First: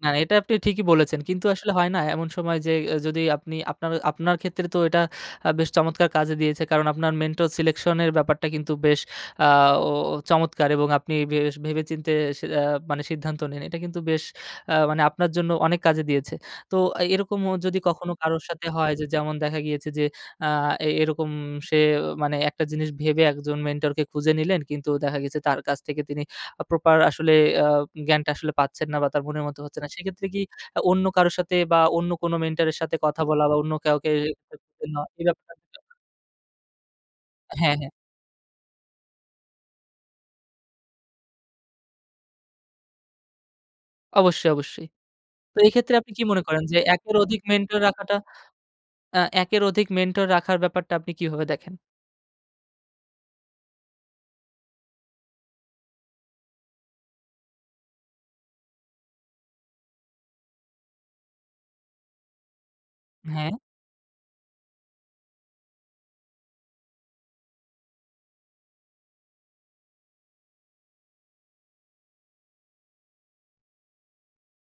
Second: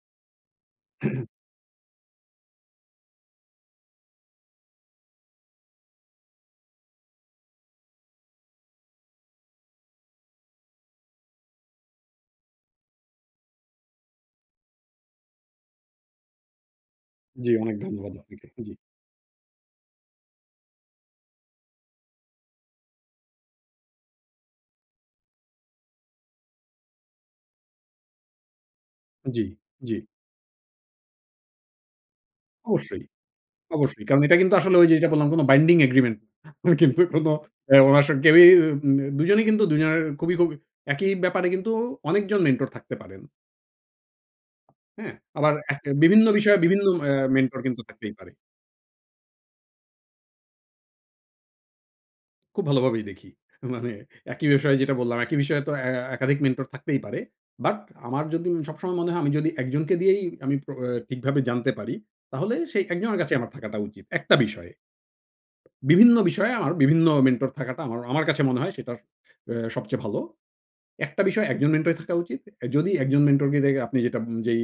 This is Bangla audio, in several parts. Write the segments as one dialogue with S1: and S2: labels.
S1: না, না এটা আপনি ঠিকই বলেছেন। কিন্তু আসলে হয় না। এমন সময় যে যদি আপনি আপনার আপনার ক্ষেত্রে তো এটা বেশ চমৎকার কাজে দিয়েছে। কারণ আপনার mentor selection -এর ব্যাপারটা কিন্তু বেশ অ্যা চমৎকার এবং আপনি বেশ ভেবে চিন্তে সি অ্যা সিদ্ধান্ত নেন। এটা কিন্তু বেশ আ মানে আপনার জন্য অনেক কাজে দিয়েছে। তো এরকম
S2: জি অনেক
S1: যদি
S2: ধন্যবাদ
S1: কখনো কারো
S2: আপনাকে
S1: সাথে
S2: জি।
S1: হয় যে যেমন দেখা গিয়েছে যে আ এরকম সে মানে একটা জিনিস ভেবে একজন মেন্টরকে খুঁজে নিলেন কিন্তু দেখা গেছে তার কাছ থেকে তিনি প্রপার আসলে আ জ্ঞানটা আসলে পাচ্ছেন না বা তার
S2: জি,
S1: মনের মতো হচ্ছে না।
S2: জি।
S1: সেক্ষেত্রে কি অন্য কারো সাথে বা অন্য কোন মেন্টর এর সাথে
S2: অবশ্যই,
S1: কথা বলা বা, অন্য
S2: অবশ্যই।
S1: কাউকে।
S2: কারণ এটা কিন্তু আসলে ওই যে যেটা বললাম কোন binding
S1: [unintelligible]
S2: agreement. কিন্তু কোনো
S1: হ্যাঁ, হ্যাঁ।
S2: ও অ্যা কেউই দুজনই কিন্তু দুজনের খুবই খুব একই ব্যাপারে কিন্তু অনেকজন মেন্টর থাকতে পারেন।
S1: অবশ্যই, অবশ্যই।
S2: হ্যাঁ আবার
S1: তো এক্ষেত্রে আপনি কি
S2: বিভিন্ন
S1: মনে
S2: বিষয়ে
S1: করেন যে
S2: বিভিন্ন অ্যা
S1: একের অধিক
S2: মেন্টর
S1: মেন্টর
S2: কিন্তু থাকতেই
S1: রাখাটা
S2: পারে।
S1: আ একের অধিক মেন্টর রাখার ব্যাপারটা আপনি কিভাবে দেখেন?
S2: খুব ভালোভাবেই দেখি। মানে একই বিষয় যেটা বললাম, একই বিষয়ে তো এ একাধিক মেন্টর থাকতেই পারে। বাট আমার যদি সবসময় মনে হয় আমি যদি ১ জনকে দিয়েই আমি আ ঠিকভাবে জানতে পারি, তাহলে সেই ১ জনের কাছে আমার
S1: হ্যাঁ।
S2: থাকাটা উচিত। একটা বিষয়ে। বিভিন্ন বিষয়ে বিভিন্ন মেন্টর থাকাটা আমার আমর কাছে মনে হয় সেটা অ্যা সবচেয়ে ভালো। একটা বিষয় একজন মেন্টর থাকা উচিত। যদি একজন মেন্টর কে দেখে আপনি যেটা যেই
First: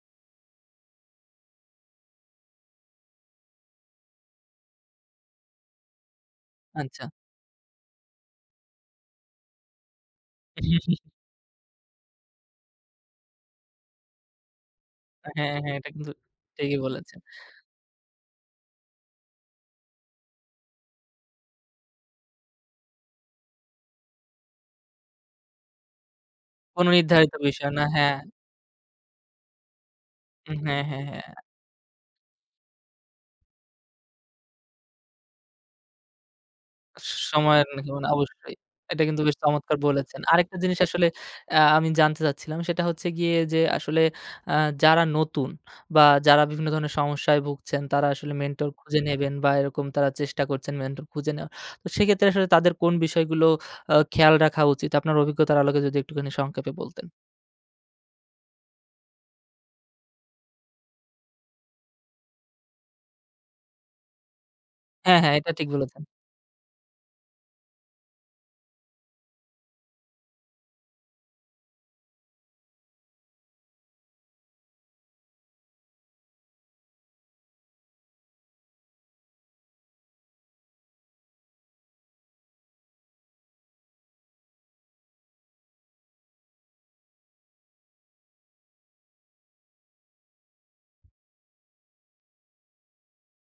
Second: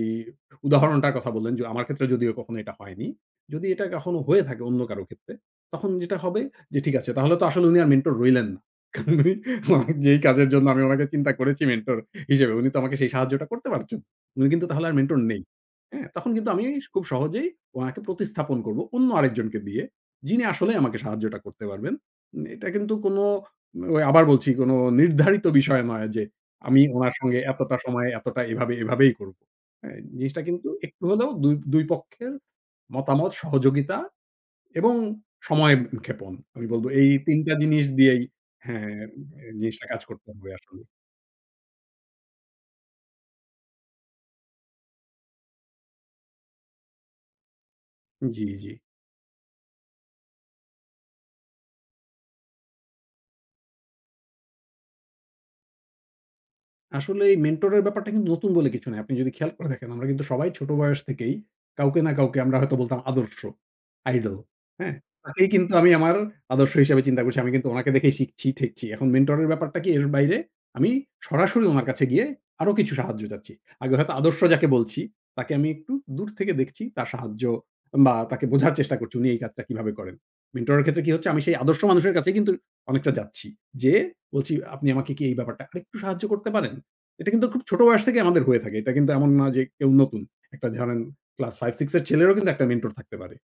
S2: উদাহরণটার কথা বললেন যে আমার ক্ষেত্রে যদিও কখনো এটা হয়নি, যদি এটা কখনো হয়ে থাকে অন্য কারো ক্ষেত্রে তখন যেটা হবে যে ঠিক
S1: আচ্ছা।
S2: আছে। তাহলে তো আসলে উনি আর মেন্টর রইলেন না। মানে যেই কাজের জন্য আমি ওনাকে চিন্তা করেছি মেন্টর হিসেবে। উনি তো আমাকে সেই সাহায্যটা করতে পারছেন না। উনি কিন্তু তাহলে আর মেন্টর নেই।
S1: হ্যাঁ, হ্যাঁ এটা
S2: হ্যাঁ
S1: কিন্তু
S2: তখন কিন্তু আমি
S1: ঠিকই
S2: খুব
S1: বলেছেন।
S2: সহজেই ওনাকে প্রতিস্থাপন করব অন্য আরেকজনকে দিয়ে। যিনি আসলে আমাকে সাহায্যটা করতে পারবেন। এটা কিন্তু কোন আবার বলছি কোন নির্ধারিত বিষয় নয় যে আমি
S1: কোন
S2: উনার
S1: নির্ধারিত
S2: সঙ্গে
S1: বিষয়
S2: এতটা
S1: না
S2: সময়
S1: হ্যাঁ।
S2: এতটা এভাবে, এভাবেই করব। জিনিসটা
S1: উম
S2: কিন্তু
S1: হ্যাঁ,
S2: একটু
S1: হ্যাঁ,
S2: হলেও
S1: হ্যাঁ।
S2: ২ ২ পক্ষের মতামত সহযোগিতা এবং সময়ক্ষেপণ। আমি বলব এই তিনটা
S1: সময়ের
S2: জিনিস
S1: নাকি মানে
S2: দিয়েই
S1: অবশ্যই।
S2: হ্যাঁ
S1: এটা কিন্তু বেশ চমৎকার
S2: জিনিসটা কাজ
S1: বলেছেন।
S2: করতে হবে
S1: আরেকটা জিনিস
S2: আসলে।
S1: আসলে অ্যা আমি জানতে চাচ্ছিলাম সেটা হচ্ছে গিয়ে যে আসলে অ্যা যারা নতুন বা, যারা বিভিন্ন ধরনের সমস্যায় ভুগছেন তারা আসলে
S2: জ্বি,
S1: মেন্টর
S2: জ্বি।
S1: খুঁজে নিবেন বা, এরকম তারা চেষ্টা করছেন মেন্টর খুঁজে নেওয়া। তো সেক্ষেত্রে আসলে তাদের কোন বিষয়গুলো আ খেয়াল রাখা উচিত আপনার অভিজ্ঞতার আলোকে যদি একটুখানি সংক্ষেপে বলতেন।
S2: আসলে এই মেন্টর এর ব্যাপারটা কিন্তু নতুন বলে কিছু নেই। আপনি যদি খেয়াল করে থাকেন, আমরা কিন্তু সবাই ছোট বয়স থেকেই কাউকে না কাউকে আমরা হয়তো বলতাম আদর্শ। আইডল হ্যাঁ?
S1: হ্যাঁ, হ্যাঁ
S2: তাকেই
S1: এটা ঠিক
S2: কিন্তু আমি
S1: বলেছেন।
S2: আমার আদর্শ হিসেবে চিন্তা করছি। আমি কিন্তু উনাকে দেখেই শিখছি-ঠেকছি। এখন মেন্টর এর ব্যাপারটা কি এর বাইরে আমি সরাসরি উনার কাছে গিয়ে আরো কিছু সাহায্য চাচ্ছি। আগে হয়তো আদর্শ যাকে বলছি তাকে আমি একটু দূর থেকে দেখছি তার সাহায্য বা তাকে বোঝার চেষ্টা করছি। উনি এই কাজটা কীভাবে করেন। মেন্টরের ক্ষেত্রে কি হচ্ছে আমি সেই আদর্শ মানুষের কাছেই কিন্তু অনেকটা যাচ্ছি। যে বলছি আপনি আমাকে কি এই ব্যাপারটা আরেকটু সাহায্য করতে পারেন? এটা কিন্তু খুব ছোট বয়স থেকেই আমাদের হয়ে থাকে। এটা কিন্তু এমন নয় যে কেউ নতুন। একটা জানেন ক্লাস 5 6 এর ছেলেরও কিন্তু ১ টা মেন্টর থাকতে পারে।